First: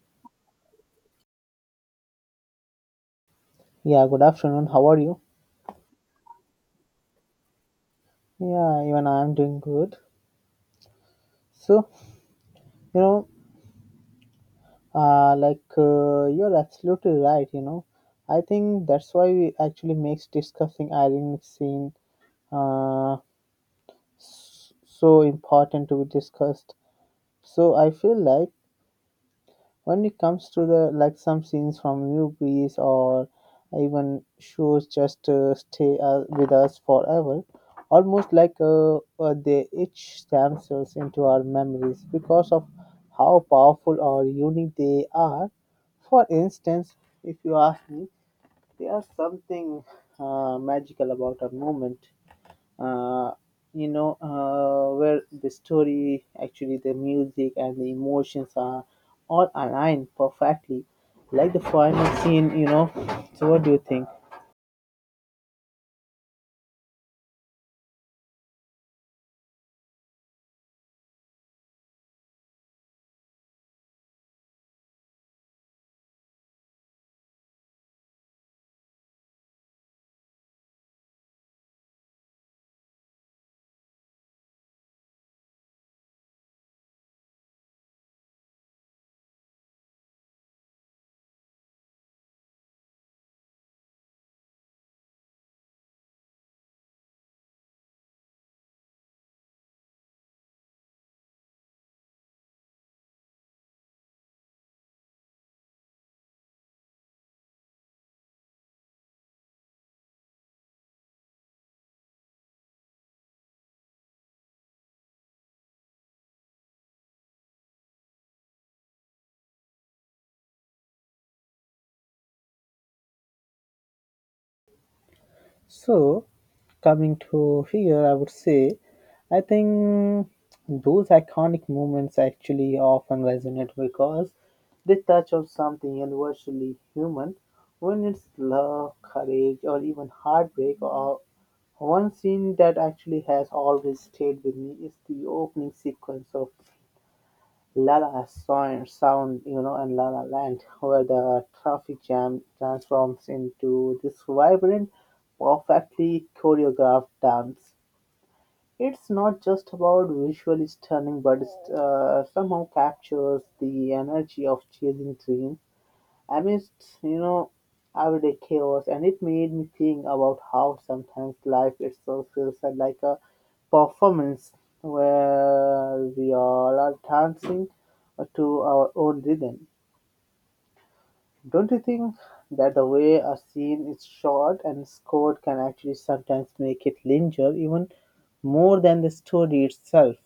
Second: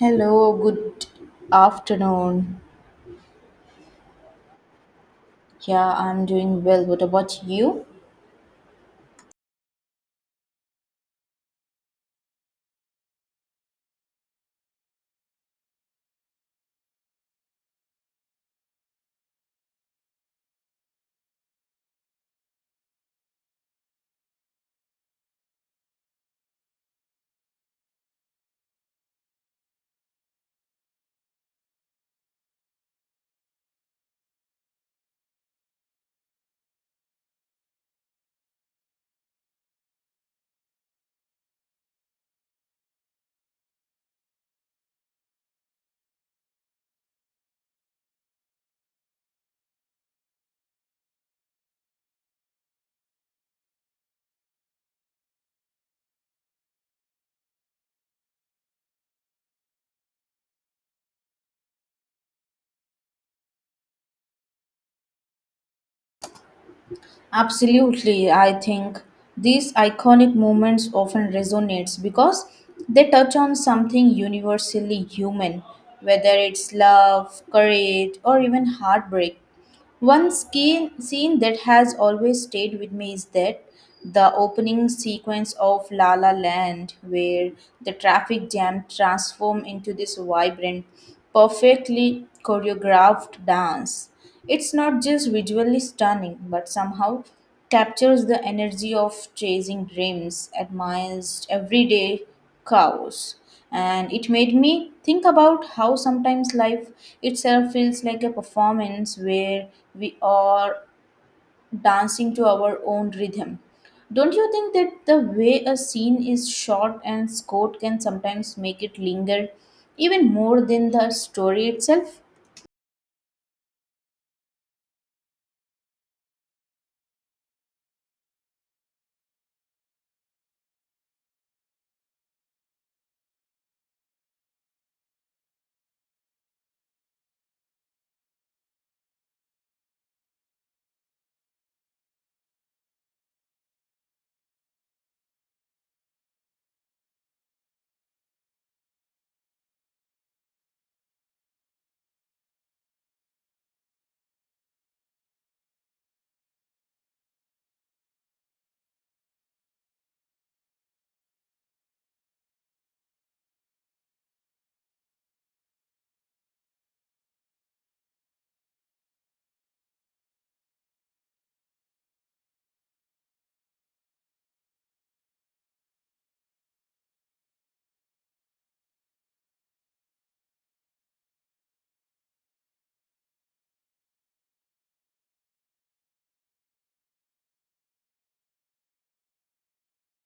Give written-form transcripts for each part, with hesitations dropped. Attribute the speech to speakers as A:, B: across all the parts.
A: Hello, good afternoon.
B: Yeah, good afternoon. How are you?
A: Yeah, I'm doing well. What about you?
B: Yeah, even I'm doing good. So, you know, like you're absolutely right. I think that's why we actually makes discussing ironic scene uh, so important to be discussed. So I feel like when it comes to the like some scenes from movies or even shows just stay with us forever almost like they etch themselves into our memories because of how powerful or unique they are. For instance, if you ask me, there's something magical about a moment, uh, where the story, actually the music and the emotions are all aligned perfectly, like the final scene. So what do you think?
A: Absolutely. I think these iconic moments often resonates because they touch on something universally human, whether it's love, courage, or even heartbreak. One scene that has always stayed with me is that the opening sequence of La La Land, where the traffic jam transforms into this vibrant, perfectly choreographed dance. It's not just visually stunning, but somehow captures the energy of chasing dreams amidst everyday chaos, and it made me think about how sometimes life itself feels like a performance where we are dancing to our own rhythm. Don't you think that the way a scene is shot and scored can sometimes make it linger even more than the story itself?
B: So coming to here, I would say I think those iconic moments actually often resonate because they touch on something universally human, when it's love, courage, or even heartbreak. Or one scene that actually has always stayed with me is the opening sequence of Sound, you know, and La La Land, where the traffic jam transforms into this vibrant, perfectly choreographed dance. It's not just about visually stunning, but it somehow captures the energy of chasing dreams amidst, you know, everyday chaos, and it made me think about how sometimes life itself feels like a performance where we all are dancing to our own rhythm. Don't you think that the way a scene is shot and scored can actually sometimes make it linger even more than the story itself?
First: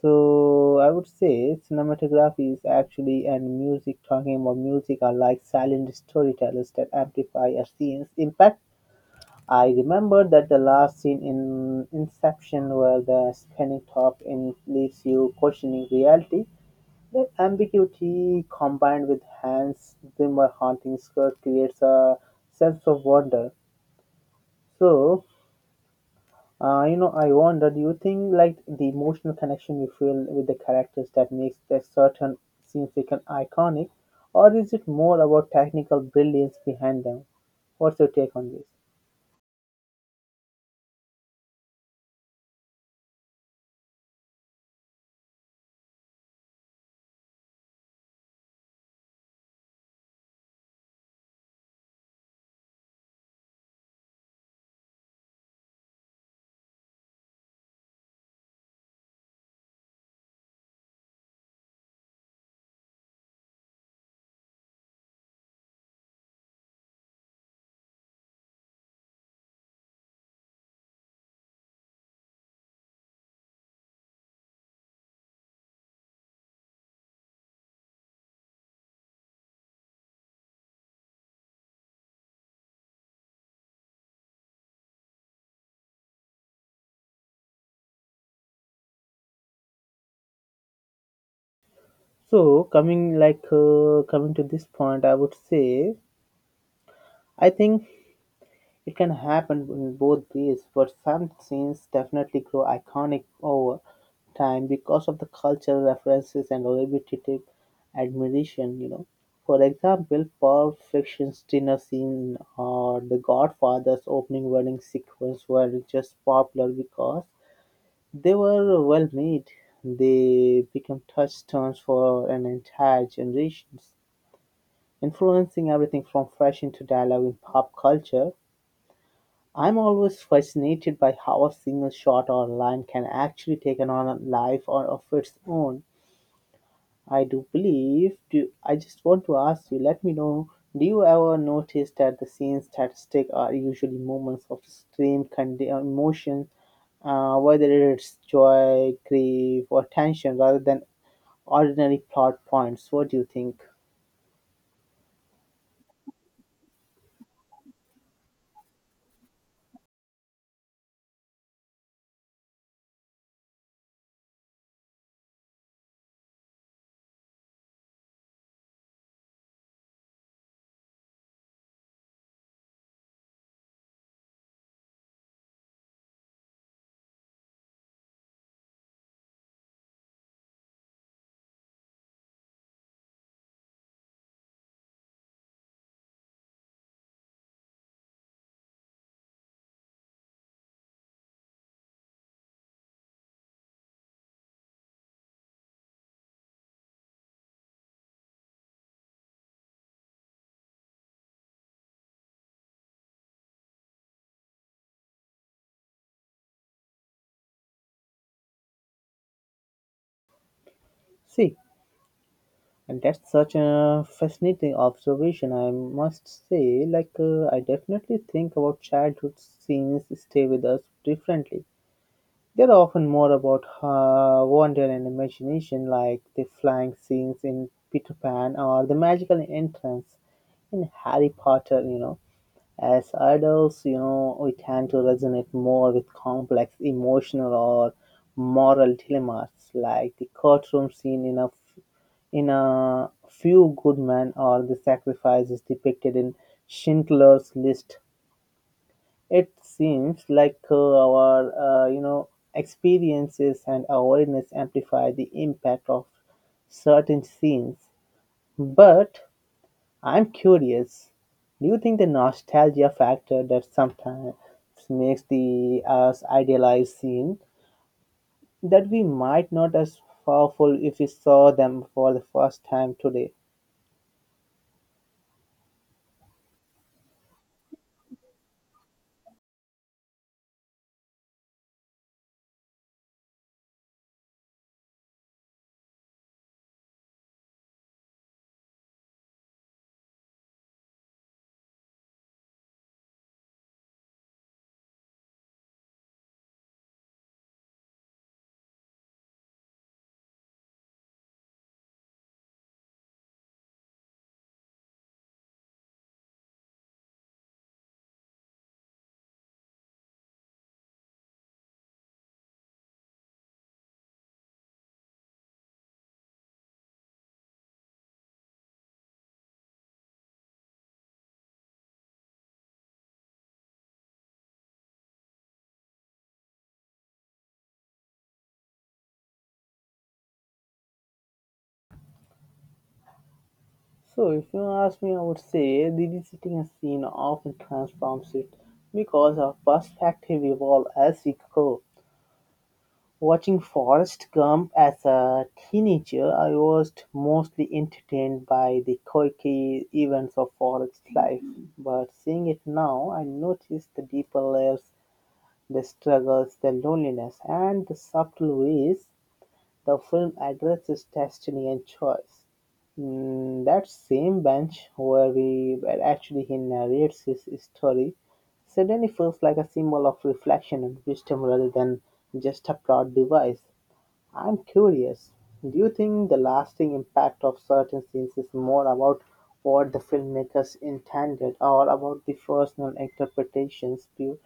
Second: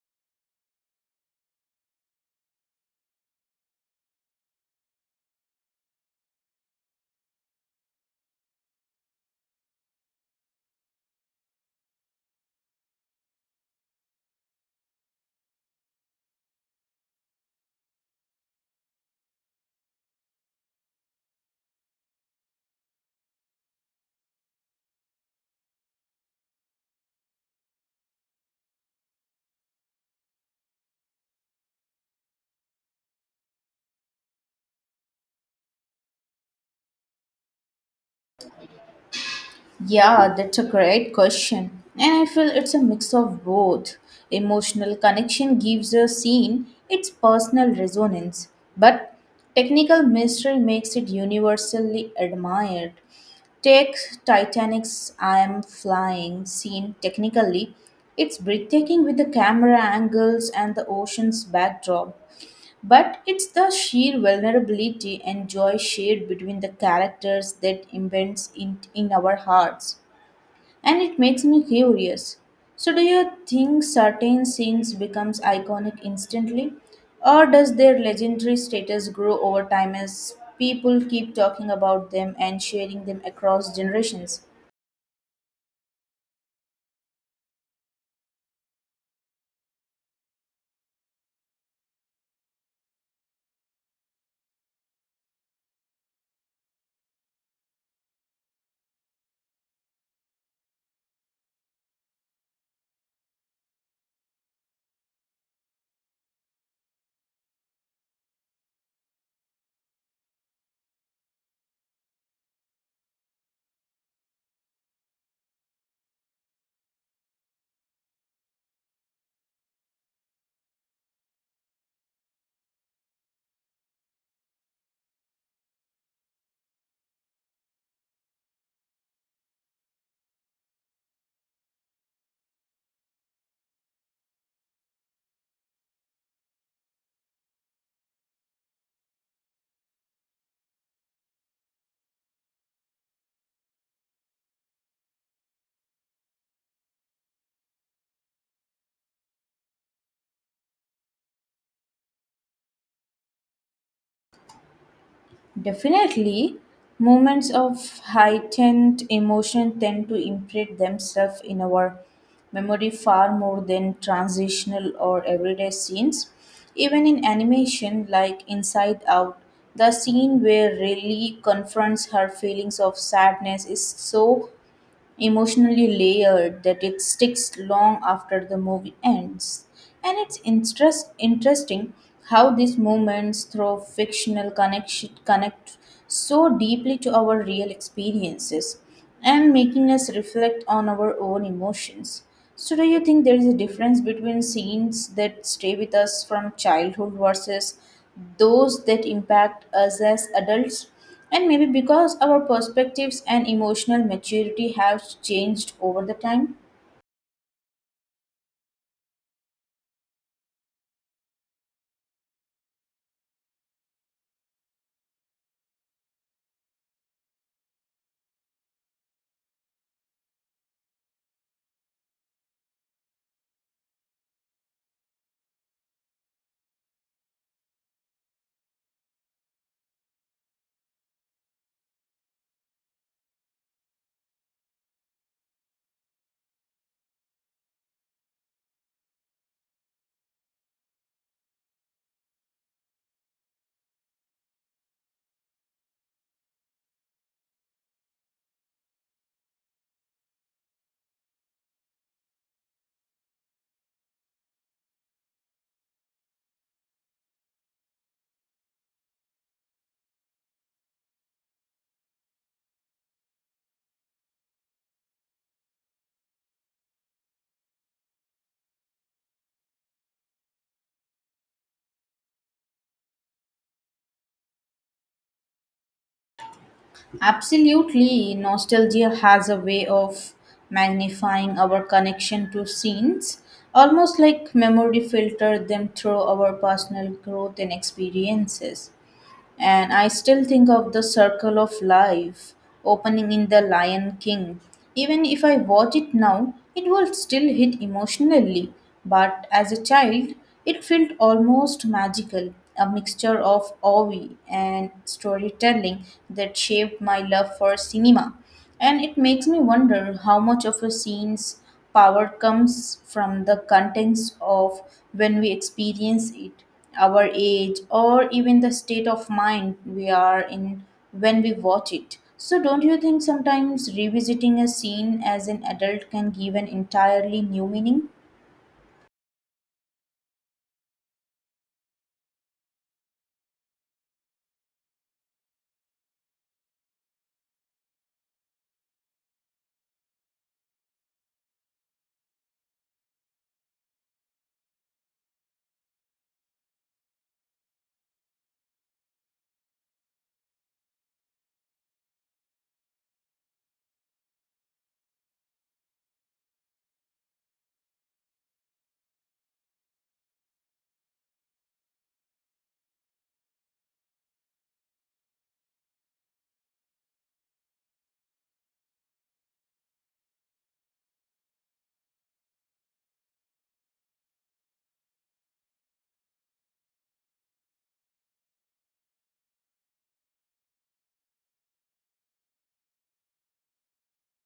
B: So I would say cinematography is actually, and music, talking about music, are like silent storytellers that amplify a scene's impact. I remember that the last scene in Inception, where the spinning top in leaves you questioning reality. That ambiguity combined with Hans Zimmer haunting score creates a sense of wonder. So I wonder, do you think like the emotional connection you feel with the characters that makes a certain scenes become iconic, or is it more about technical brilliance behind them? What's your take on this?
A: Yeah, that's a great question. And I feel it's a mix of both. Emotional connection gives a scene its personal resonance, but technical mystery makes it universally admired. Take Titanic's I Am Flying scene technically. It's breathtaking with the camera angles and the ocean's backdrop. But it's the sheer vulnerability and joy shared between the characters that embeds in our hearts. And it makes me curious. So do you think certain scenes becomes iconic instantly? Or does their legendary status grow over time as people keep talking about them and sharing them across generations?
B: So coming to this point, I would say I think it can happen in both ways, but some scenes definitely grow iconic over time because of the cultural references and repetitive admiration, you know. For example, Pulp Fiction's dinner scene or The Godfather's opening wedding sequence were just popular because they were well made. They became touchstones for an entire generation, influencing everything from fashion to dialogue in pop culture. I'm always fascinated by how a single shot or line can actually take on a life or of its own. I do believe. Do I just want to ask you? Let me know. Do you ever notice that the scenes that stick are usually moments of extreme kind emotion, whether it's joy, grief, or tension, rather than ordinary plot points? What do you think?
A: Definitely, moments of heightened emotion tend to imprint themselves in our memory far more than transitional or everyday scenes. Even in animation like Inside Out, the scene where Riley confronts her feelings of sadness is so emotionally layered that it sticks long after the movie ends. And it's interesting how these moments through fictional connection connect so deeply to our real experiences and making us reflect on our own emotions. So, do you think there is a difference between scenes that stay with us from childhood versus those that impact us as adults? And maybe because our perspectives and emotional maturity have changed over the time.
B: See, and that's such a fascinating observation, I must say. Like, I definitely think about childhood scenes stay with us differently. They're often more about wonder and imagination, like the flying scenes in Peter Pan or the magical entrance in Harry Potter, you know. As adults, you know, we tend to resonate more with complex emotional or moral dilemmas, like the courtroom scene in a few good men, or the sacrifice is depicted in Schindler's List. It seems like our experiences and awareness amplify the impact of certain scenes. But I'm curious. Do you think the nostalgia factor that sometimes makes the us idealized scene that we might not as powerful if we saw them for the first time today?
A: Absolutely, nostalgia has a way of magnifying our connection to scenes, almost like memory filtered them through our personal growth and experiences. And I still think of the circle of life opening in The Lion King. Even if I watch it now, it will still hit emotionally. But as a child, it felt almost magical, a mixture of awe and storytelling that shaped my love for cinema. And it makes me wonder how much of a scene's power comes from the contents of when we experience it, our age, or even the state of mind we are in when we watch it. So, don't you think sometimes revisiting a scene as an adult can give an entirely new meaning?
B: So, if you ask me, I would say revisiting a scene often transforms it because our perspective evolves as we grow. Watching Forrest Gump as a teenager, I was mostly entertained by the quirky events of Forrest's life. But seeing it now, I notice the deeper layers, the struggles, the loneliness, and the subtle ways the film addresses destiny and choice. That same bench where, we, where actually he narrates his story suddenly feels like a symbol of reflection and wisdom rather than just a plot device. I'm curious, do you think the lasting impact of certain scenes is more about what the filmmakers intended or about the personal interpretations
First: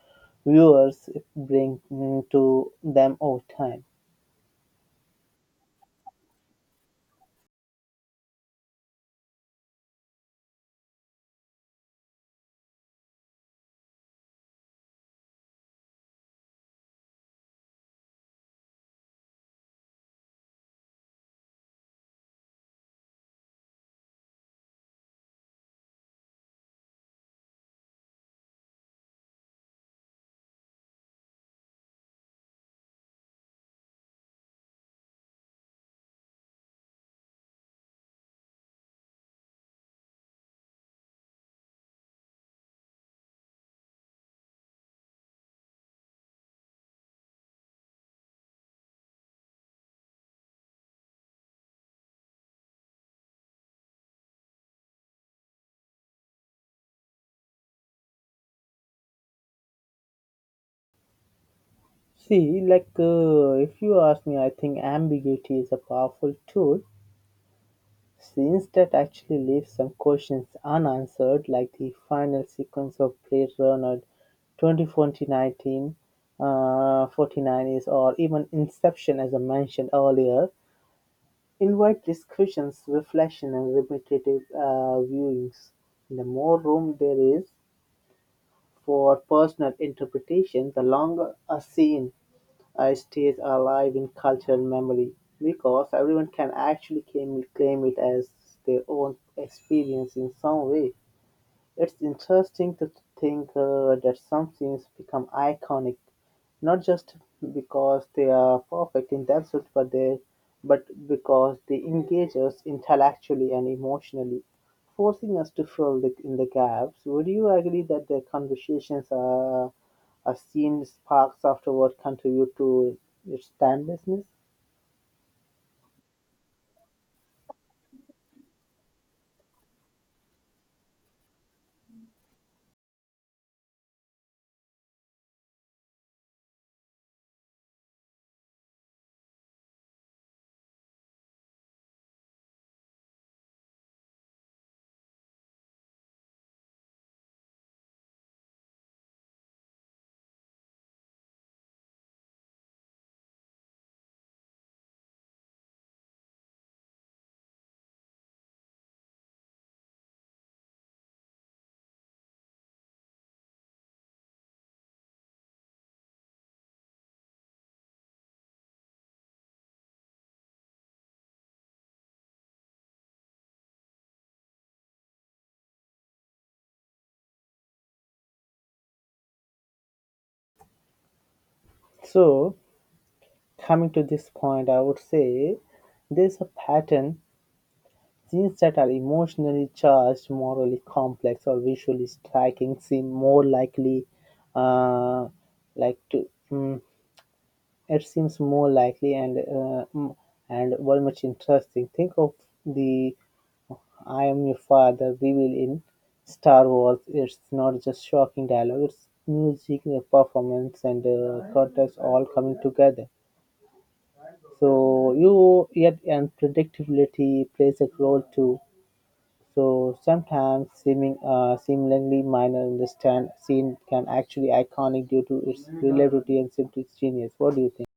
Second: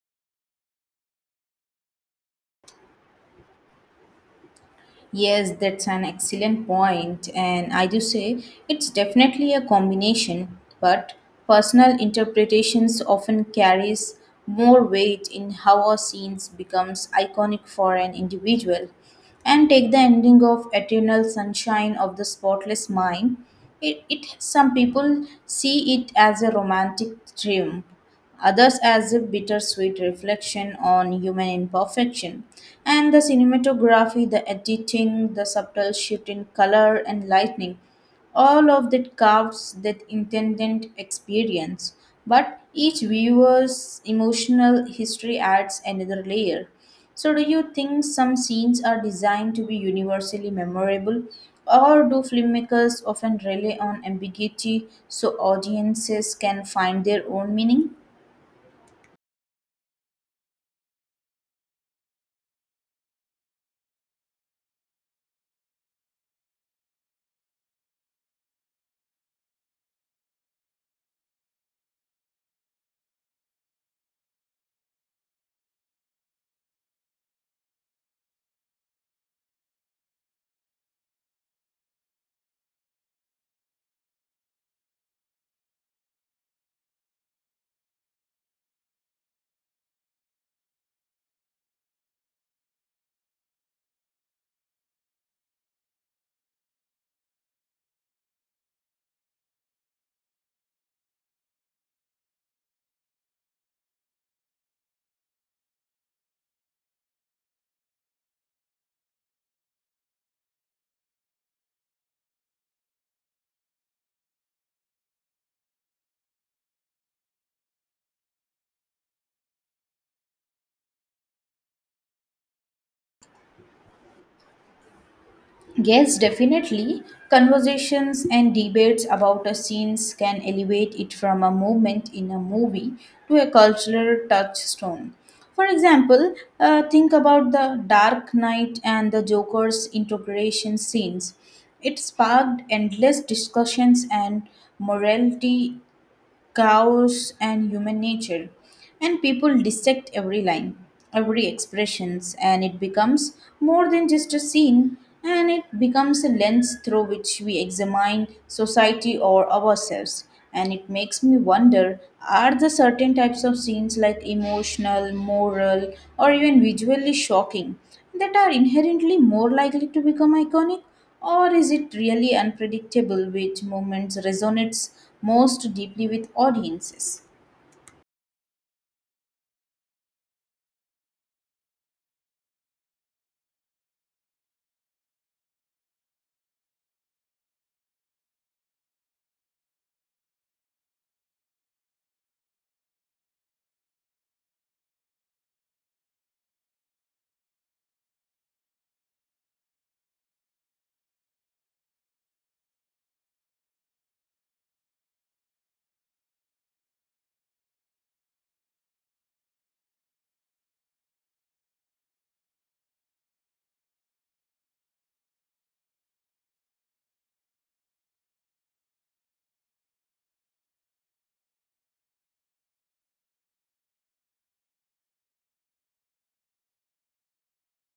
B: viewers bring to them over time?
A: Yes, that's an excellent point, and I do say it's definitely a combination, but personal interpretations often carries more weight in how a scene becomes iconic for an individual. And take the ending of Eternal Sunshine of the Spotless Mind. It, some people see it as a romantic triumph, others as a bittersweet reflection on human imperfection. And the cinematography, the editing, the subtle shift in color and lighting, all of that carves that intended experience. But each viewer's emotional history adds another layer. So, do you think some scenes are designed to be universally memorable, or do filmmakers often rely on ambiguity so audiences can find their own meaning?
B: See, like, if you ask me, I think ambiguity is a powerful tool since that actually leaves some questions unanswered, like the final sequence of Blade Runner 2049, 49 is, or even Inception, as I mentioned earlier, invite discussions, reflection, and repetitive viewings. The more room there is for personal interpretation, the longer a scene stays alive in cultural memory because everyone can actually claim it as their own experience in some way. It's interesting to think that some scenes become iconic, not just because they are perfect in themselves, but because they engage us intellectually and emotionally, forcing us to fill in the gaps. Would you agree that the conversations are a scene sparks afterward contribute to its timelessness?
A: Yes, definitely. Conversations and debates about a scene can elevate it from a moment in a movie to a cultural touchstone. For example, think about the Dark Knight and the Joker's integration scenes. It sparked endless discussions and morality, chaos, and human nature, and people dissect every line, every expressions, and it becomes more than just a scene, and it becomes a lens through which we examine society or ourselves. And it makes me wonder, are the certain types of scenes, like emotional, moral, or even visually shocking, that are inherently more likely to become iconic, or is it really unpredictable which moments resonates most deeply with audiences?
B: So, coming to this point, I would say there's a pattern. Scenes that are emotionally charged, morally complex, or visually striking seem more likely, uh, like to mm, it seems more likely and very much interesting. Think of the "I am your father" reveal in Star Wars. It's not just shocking dialogue; it's music, the performance, and context all coming together. So you yet and predictability plays a role too. So sometimes seemingly minor understand scene can actually iconic due to its relativity and simply genius. What do you think?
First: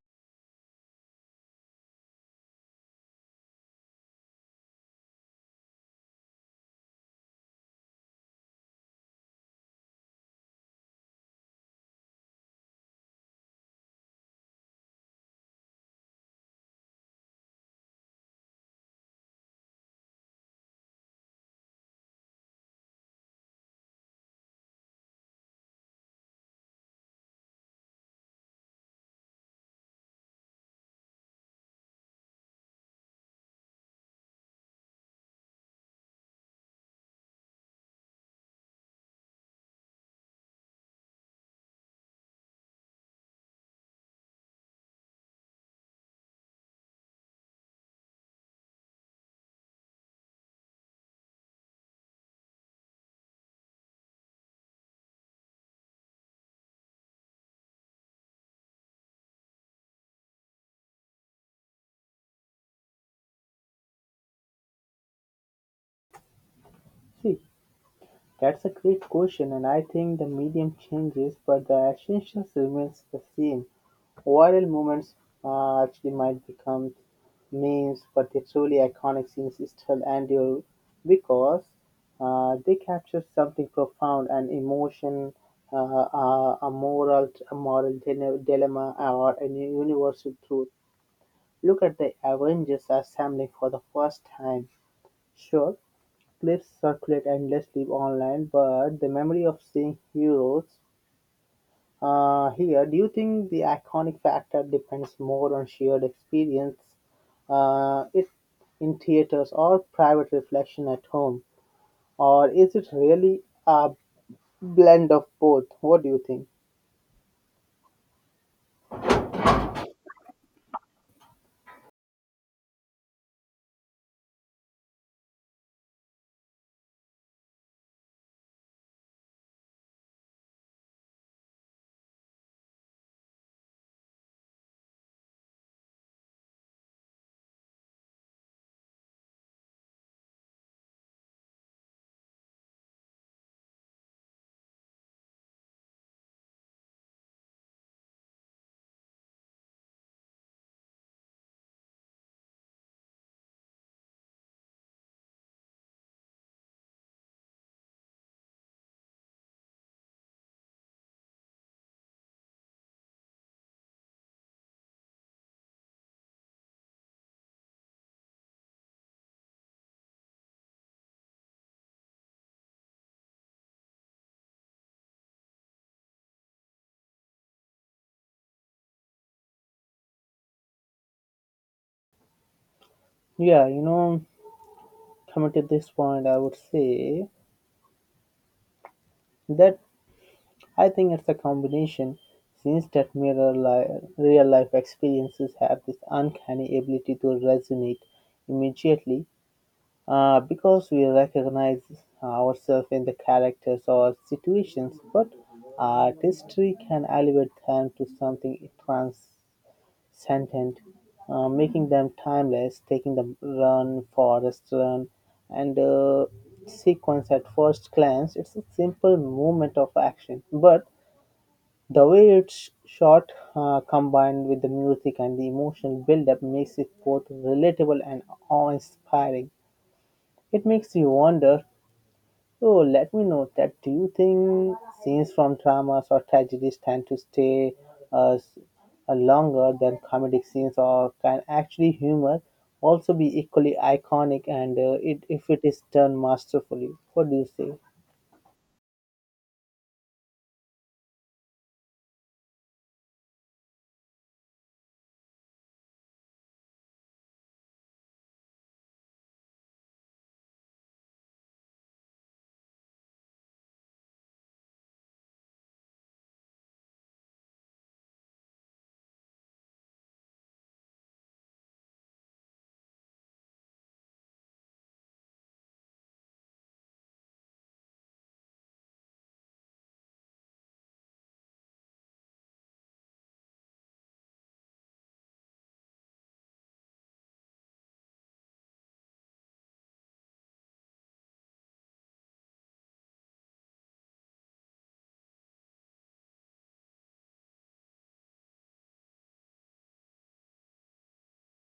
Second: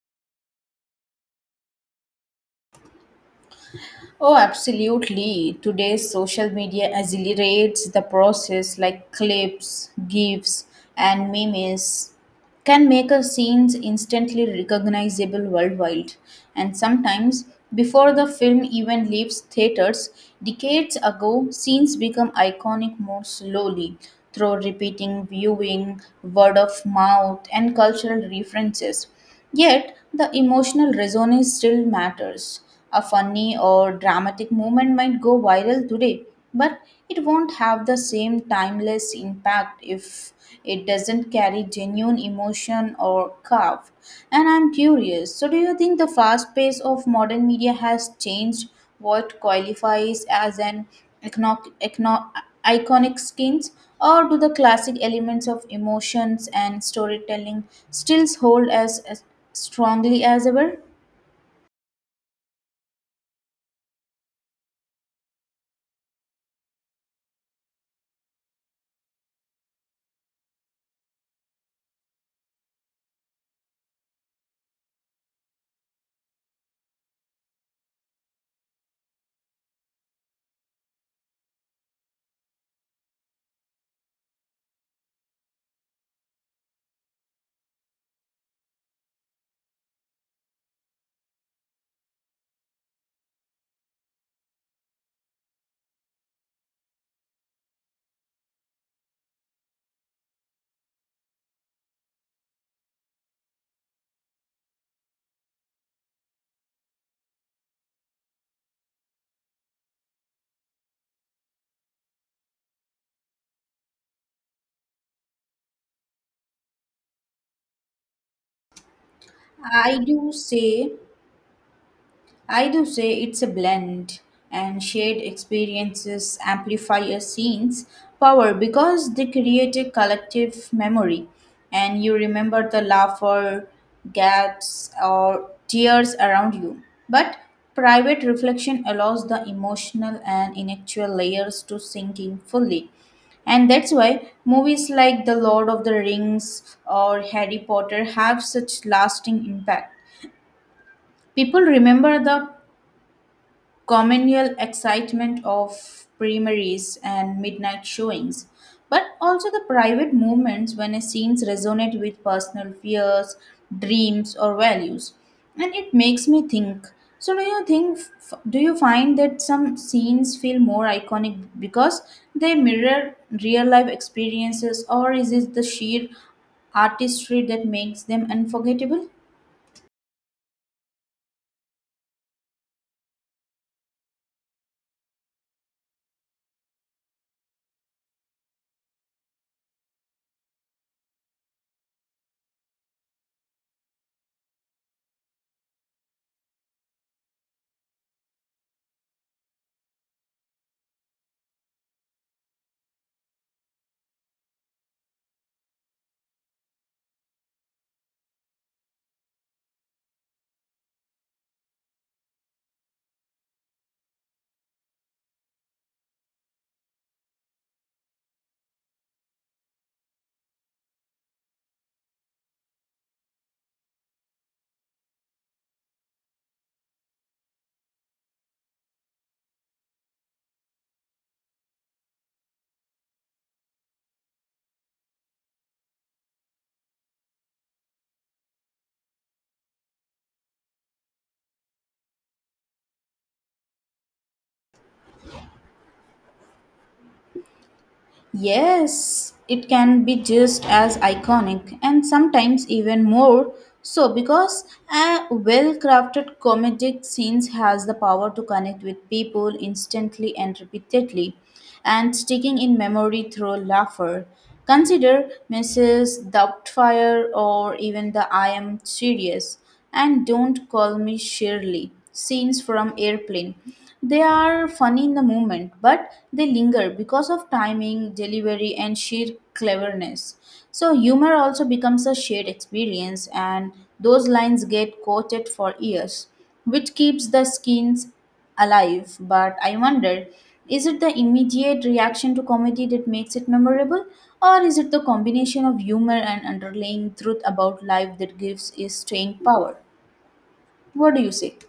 A: Oh, absolutely. Today's social media accelerates the process like clips, GIFs, and memes can make a scenes instantly recognizable worldwide, and sometimes before the film even leaves theaters. Decades ago scenes become iconic more slowly through repeating viewing, word of mouth, and cultural references. Yet the emotional resonance still matters. A funny or dramatic moment might go viral today, but it won't have the same timeless impact if it doesn't carry genuine emotion or craft. And I'm curious, so do you think the fast pace of modern media has changed what qualifies as an econo- econo- iconic skins, or do the classic elements of emotions and storytelling still hold as strongly as ever?
B: See, that's a great question, and I think the medium changes, but the essentials remains the same. Viral moments actually might become memes, but the truly iconic scenes still endure because they capture something profound, an emotion, a moral dilemma, or a universal truth. Look at the Avengers assembling for the first time. Sure, clips circulate endlessly online, but the memory of seeing heroes here, do you think the iconic factor depends more on shared experience uh, it, in theaters or private reflection at home? Or is it really a blend of both? What do you think?
A: I do say I do say it's a blend, and shared experiences amplify a scene's power because they create a collective memory, and you remember the laughter, gaps, or tears around you. But private reflection allows the emotional and intellectual layers to sink in fully. And that's why movies like The Lord of the Rings or Harry Potter have such lasting impact. People remember the communal excitement of primaries and midnight showings, but also the private moments when a scenes resonate with personal fears, dreams, or values. And it makes me think. So, do you think? Do you find that some scenes feel more iconic because they mirror real life experiences, or is it the sheer artistry that makes them unforgettable?
B: Yeah, you know, coming to this point, I would say that I think it's a combination, since that real life experiences have this uncanny ability to resonate immediately because we recognize ourselves in the characters or situations, but artistry can elevate them to something transcendent, making them timeless, taking the run, forest run, and sequence at first glance. It's a simple movement of action, but the way it's shot, combined with the music and the emotional build-up, makes it both relatable and awe-inspiring. It makes you wonder, oh, let me know that. Do you think scenes from dramas or tragedies tend to stay uh, s- longer than comedic scenes, or can actually humor also be equally iconic and it if it is done masterfully? What do you say?
A: Yes, it can be just as iconic and sometimes even more so, because a well-crafted comedic scenes has the power to connect with people instantly and repeatedly and sticking in memory through laughter. Consider Mrs. Doubtfire or even the I Am Serious and Don't Call Me Shirley scenes from Airplane. They are funny in the moment, but they linger because of timing, delivery, and sheer cleverness. So, humor also becomes a shared experience, and those lines get quoted for years, which keeps the scenes alive. But I wonder, is it the immediate reaction to comedy that makes it memorable, or is it the combination of humor and underlying truth about life that gives it staying power? What do you say?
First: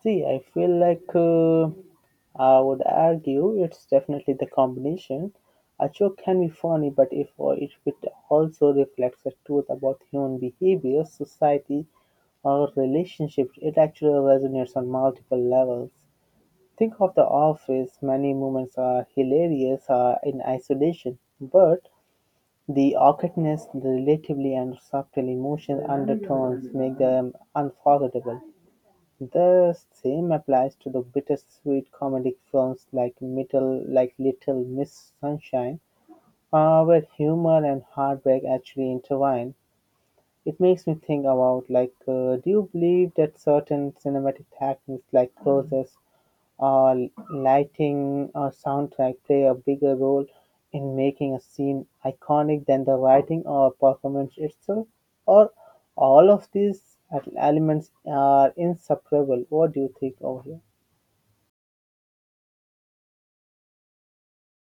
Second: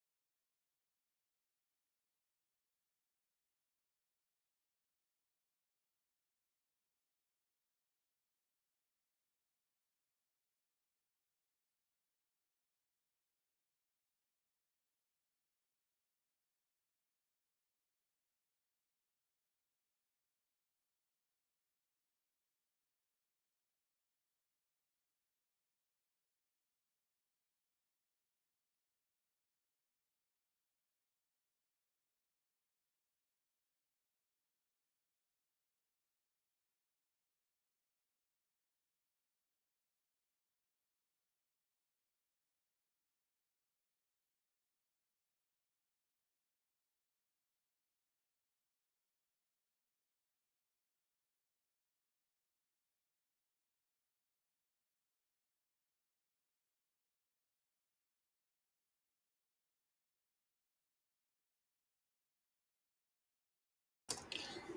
B: See, I feel like I would argue it's definitely the combination. A joke can be funny, but if it also reflects a truth about human behavior, society, or relationships, it actually resonates on multiple levels. Think of The Office. Many moments are hilarious in isolation, but the awkwardness, the relatively and subtle emotional undertones make them unforgettable. The same applies to the bittersweet comedic films like Little Miss Sunshine, where humor and heartbreak actually intertwine. It makes me think about like, do you believe that certain cinematic techniques like process or lighting or soundtrack play a bigger role in making a scene iconic than the writing or performance itself? Or all of these elements are inseparable? What do you think over here?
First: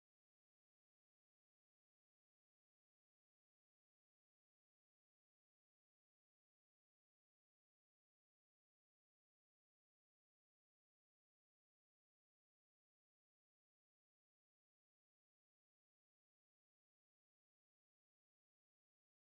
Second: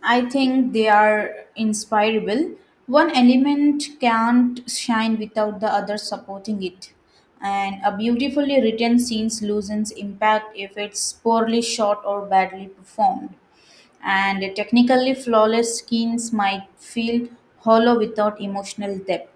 A: I think they are inspirable. One element can't shine without the other supporting it. And a beautifully written scene loses impact if it's poorly shot or badly performed. And a technically flawless scenes might feel hollow without emotional depth.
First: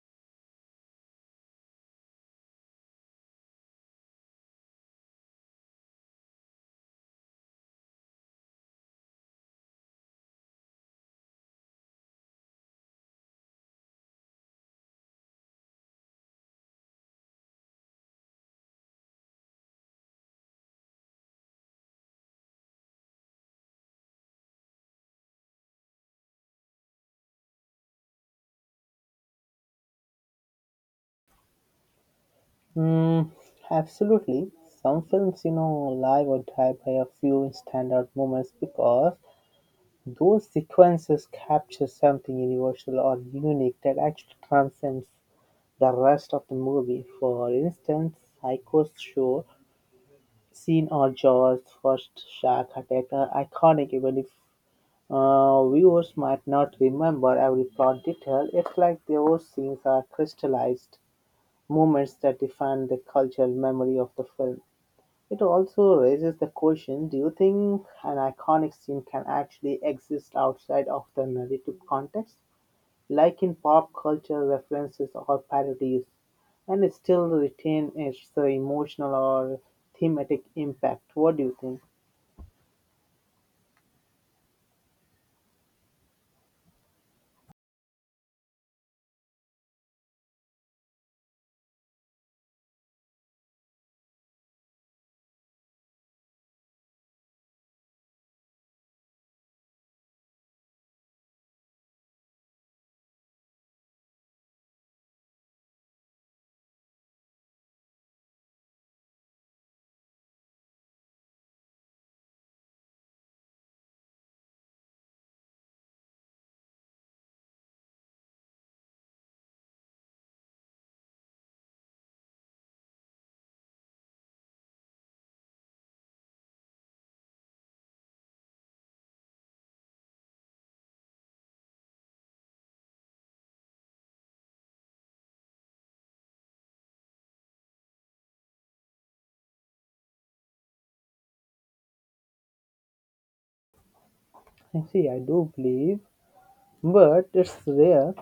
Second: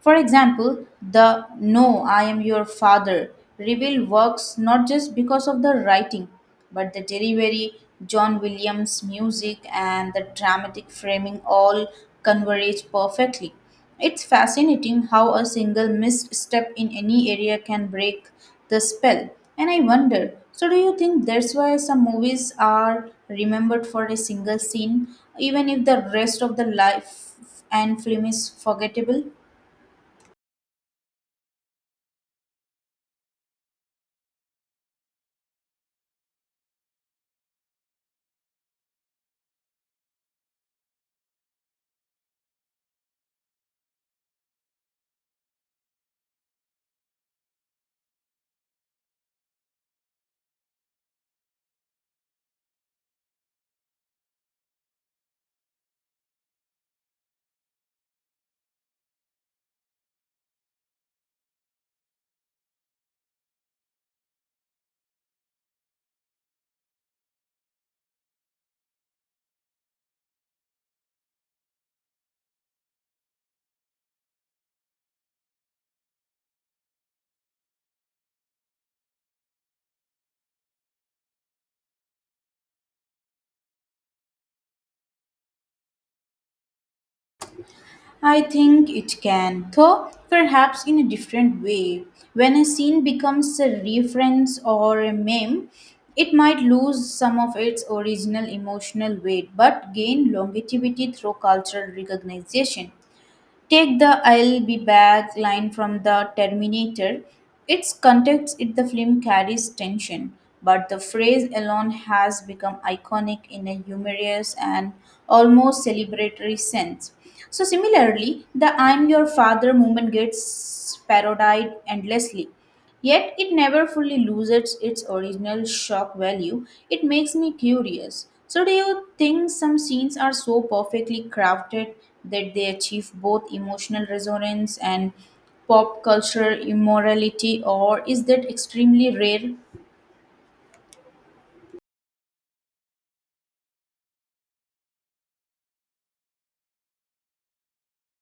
A: For example, the No, I am your father reveal works not just because of the writing, but the delivery, John Williams' music, and the dramatic framing all converge perfectly. It's fascinating how a single misstep in any area can break the spell. And I wonder, so do you think that's why some movies are remembered for a single scene, even if the rest of the life and film is forgettable?
B: Mm, Absolutely. Some films, you know, live or die by a few standout moments because those sequences capture something universal or unique that actually transcends the rest of the movie. For instance, Psycho's show scene or Jaws' first shark attack are iconic, even if viewers might not remember every plot detail. It's like those scenes are crystallized moments that define the cultural memory of the film. It also raises the question, do you think an iconic scene can actually exist outside of the narrative context, like in pop culture references or parodies, and still retain its emotional or thematic impact? What do you think?
A: I think it can, though perhaps in a different way. When a scene becomes a reference or a meme, it might lose some of its original emotional weight but gain longevity through cultural recognition. Take the I'll be back line from the Terminator. Its context in the film carries tension, but the phrase alone has become iconic in a humorous and almost celebratory sense. So, similarly, the I'm your father movement gets parodied endlessly. Yet it never fully loses its original shock value. It makes me curious. So, do you think some scenes are so perfectly crafted that they achieve both emotional resonance and pop culture immorality, or is that extremely rare?
B: I see, I do believe, but it's rare.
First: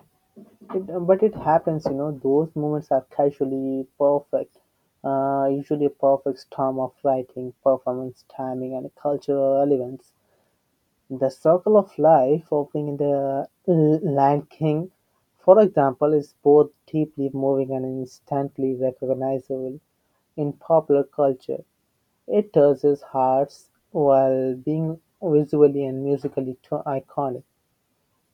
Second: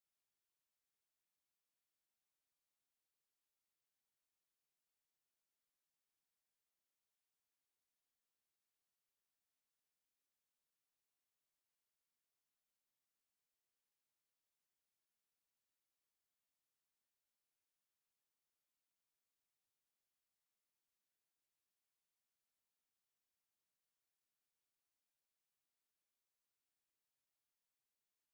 B: It, but it happens, you know, those moments are casually perfect. Usually a perfect storm of writing, performance, timing, and cultural relevance. The circle of life opening in Lion King", for example, is both deeply moving and instantly recognizable in popular culture. It touches hearts while being visually and musically too iconic.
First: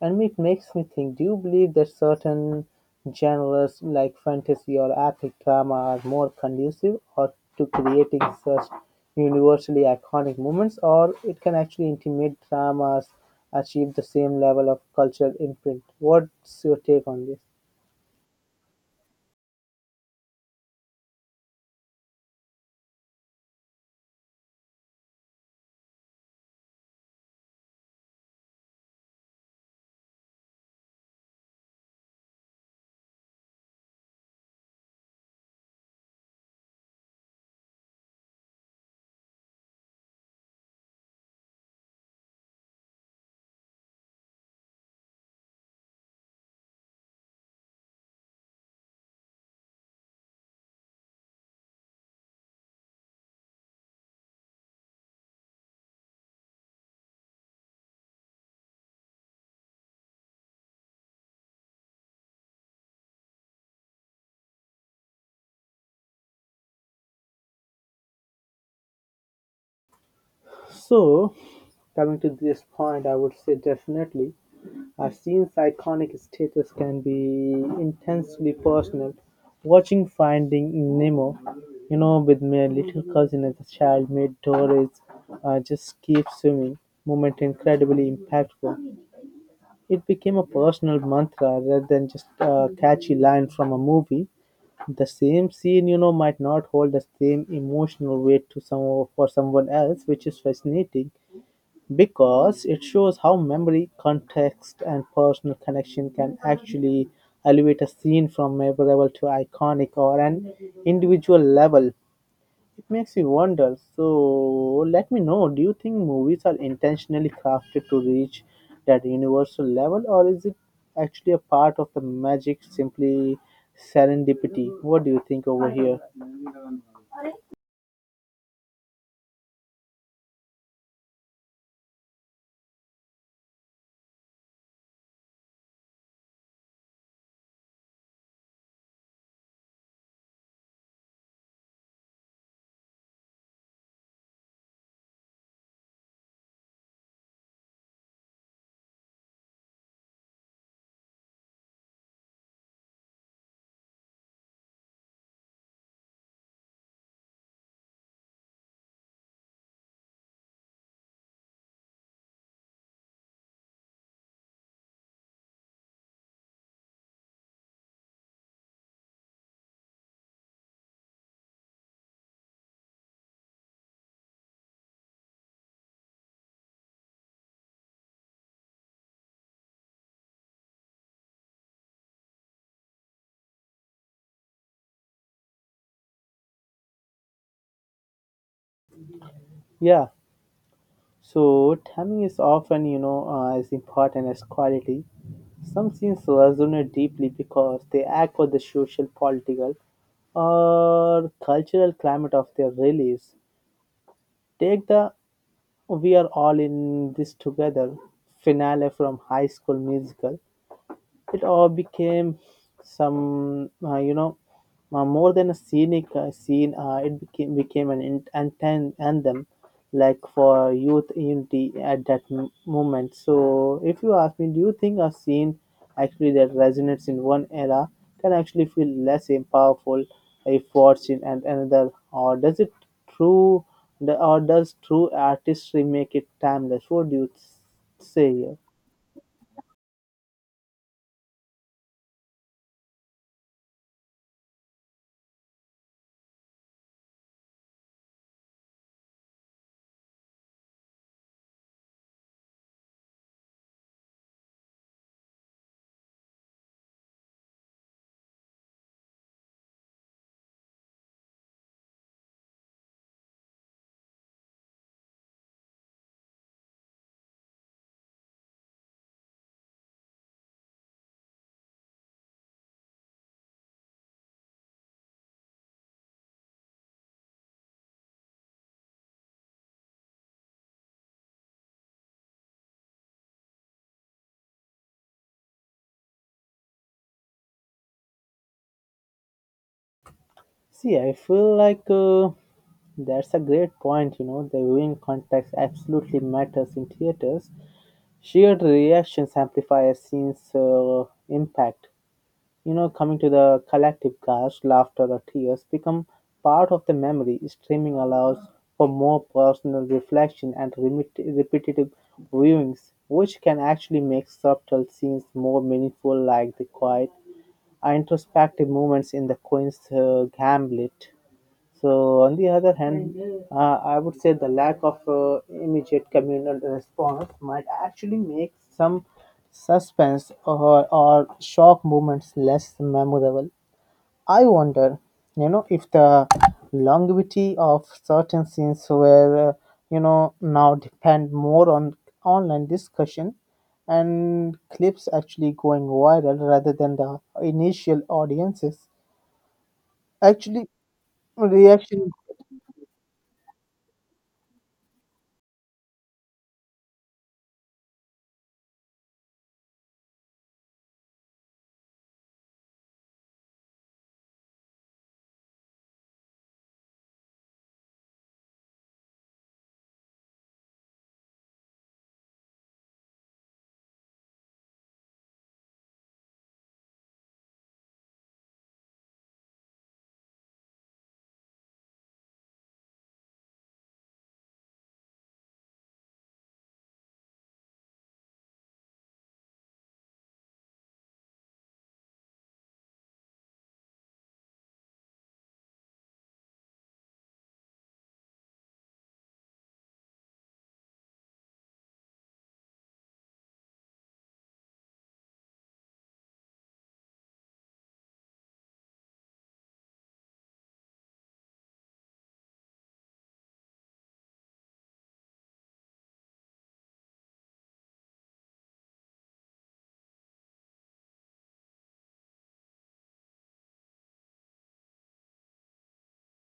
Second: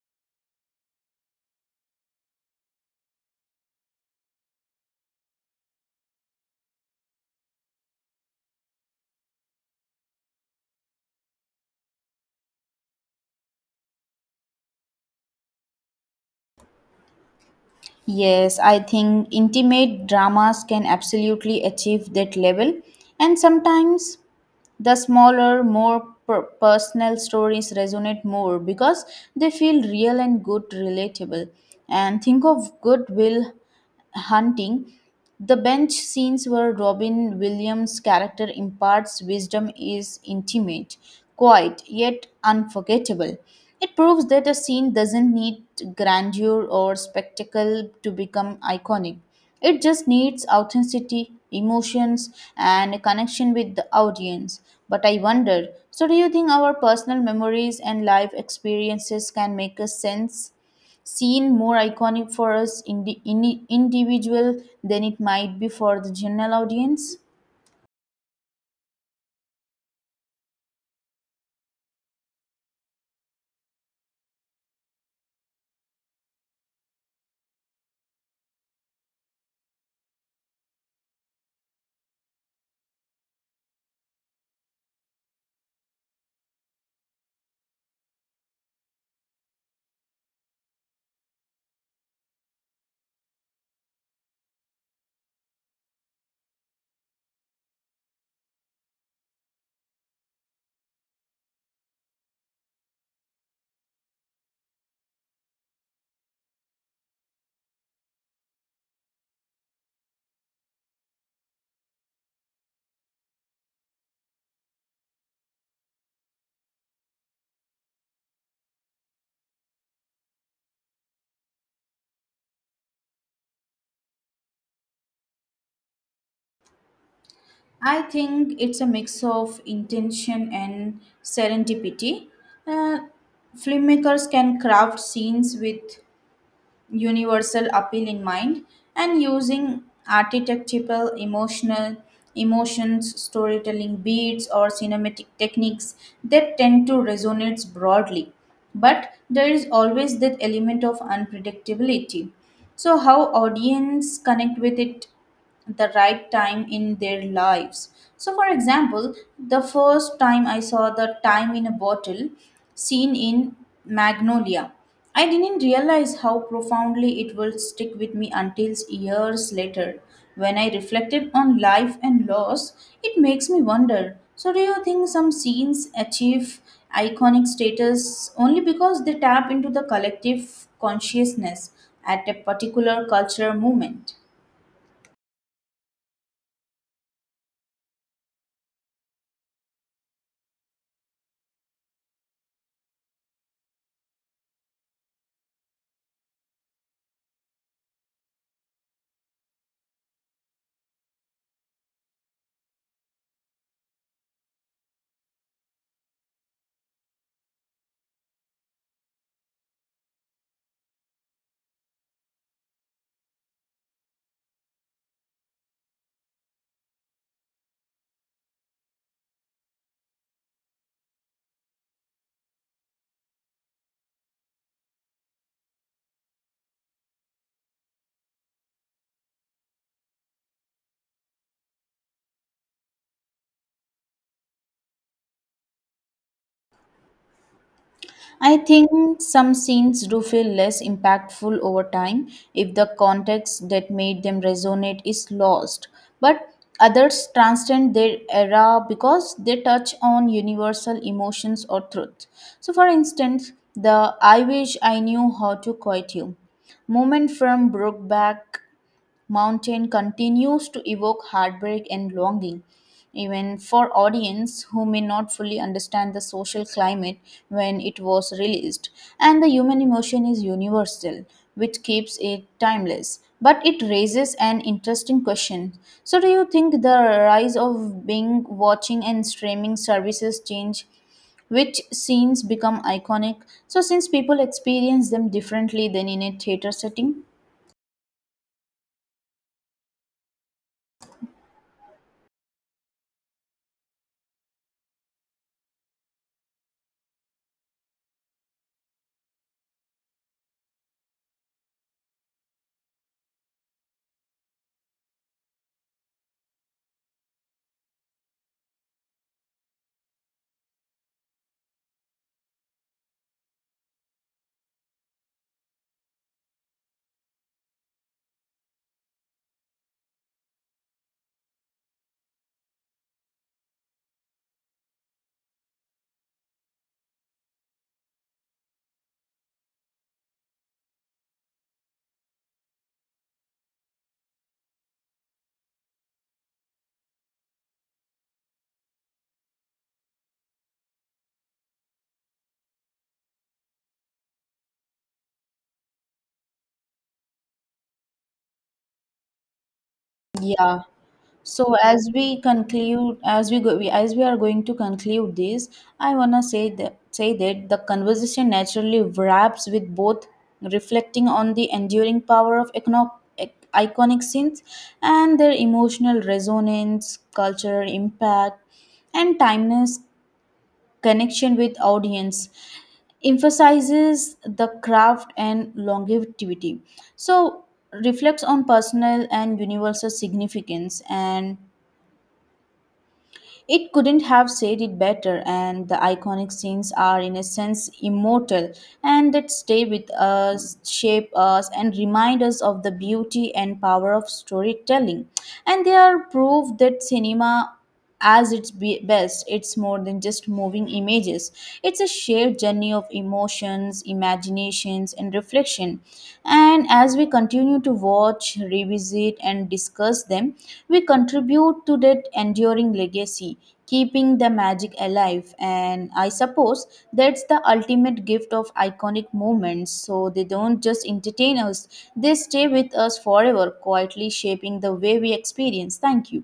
B: And it makes me think, do you believe that certain genres like fantasy or epic drama are more conducive or to creating such universally iconic moments, or it can actually intimate dramas achieve the same level of cultural imprint? What's your take on this?
A: Yes, I think intimate dramas can absolutely achieve that level, and sometimes the smaller, more personal stories resonate more because they feel real and good, relatable. And think of goodwill hunting, the bench scenes where Robin Williams' character imparts wisdom is intimate, quiet, yet unforgettable. It proves that a scene doesn't need grandeur or spectacle to become iconic. It just needs authenticity, emotions, and a connection with the audience. But I wonder, so do you think our personal memories and life experiences can make us sense seen more iconic for us in the individual than it might be for the general audience?
B: So coming to this point, I would say definitely a scene's iconic status can be intensely personal. Watching Finding Nemo, you know, with my little cousin as a child made Doris just keep swimming moment incredibly impactful. It became a personal mantra rather than just a catchy line from a movie. The same scene, you know, might not hold the same emotional weight to some for someone else, which is fascinating. Because it shows how memory, context, and personal connection can actually elevate a scene from memorable to iconic or an individual level. It makes me wonder. So, let me know, do you think movies are intentionally crafted to reach that universal level, or is it actually a part of the magic, simply serendipity? What do you think over here?
A: I think it's a mix of intention and serendipity. Uh, Filmmakers can craft scenes with universal appeal in mind and using archetypal emotional emotions storytelling beats or cinematic techniques that tend to resonate broadly, but there is always that element of unpredictability, so how audience connect with it the right time in their lives. So, for example, the first time I saw the time in a bottle scene in Magnolia, I didn't realize how profoundly it will stick with me until years later. When I reflected on life and loss, it makes me wonder. So, do you think some scenes achieve iconic status only because they tap into the collective consciousness at a particular cultural moment?
B: Yeah. So, timing is often, you know, as important as quality. Some scenes resonate deeply because they act for the social, political, or cultural climate of their release. Take the We Are All in This Together finale from High School Musical. It all became some more than a scenic scene. It became an anthem like for youth unity at that moment. So if you ask me, do you think a scene actually that resonates in one era can actually feel less powerful if watched in another, or does it true or does true artistry make it timeless? What do you say
A: I
B: here?
A: think some scenes do feel less impactful over time if the context that made them resonate is lost, but others transcend their era because they touch on universal emotions or truth. So, for instance, the I Wish I Knew How to Quit You moment from Brokeback Mountain continues to evoke heartbreak and longing, even for audience who may not fully understand the social climate when it was released. And the human emotion is universal, which keeps it timeless. But it raises an interesting question. So, do you think the rise of Bing watching and streaming services change which scenes become iconic? So, since people experience them differently than in a theater setting?
B: See, I feel like that's a great point. You know, the viewing context absolutely matters in theaters. Shared reactions amplify a scene's impact. You know, coming to the collective gasp, laughter, or tears become part of the memory. Streaming allows for more personal reflection and repetitive viewings, which can actually make subtle scenes more meaningful, like the quiet, introspective moments in the Queen's Gambit. So, on the other hand, uh, I would say the lack of immediate communal response might actually make some suspense or shock moments less memorable. I wonder, you know, if the longevity of certain scenes were, now depend more on online discussion and clips actually going viral rather than the initial audiences actually
A: Yeah, so
B: reaction
A: as we conclude, as we are going to conclude this, I wanna say that the conversation naturally wraps with both reflecting on the enduring power of iconic scenes and their emotional resonance, cultural impact, and timeless connection with audience. Emphasizes the craft and longevity. So reflects on personal and universal significance, and it couldn't have said it better, and the iconic scenes are, in a sense, immortal and that stay with us, shape us, and remind us of the beauty and power of storytelling. And they are proof that cinema as its best it's more than just moving images, it's a shared journey of emotions, imaginations, scenes, and reflection. And as we continue to watch, revisit, and discuss them, we contribute to that enduring legacy, keeping the magic alive. And I suppose that's the ultimate gift of iconic moments. So they don't just entertain us, they stay with us forever, quietly shaping the way we experience. Thank you.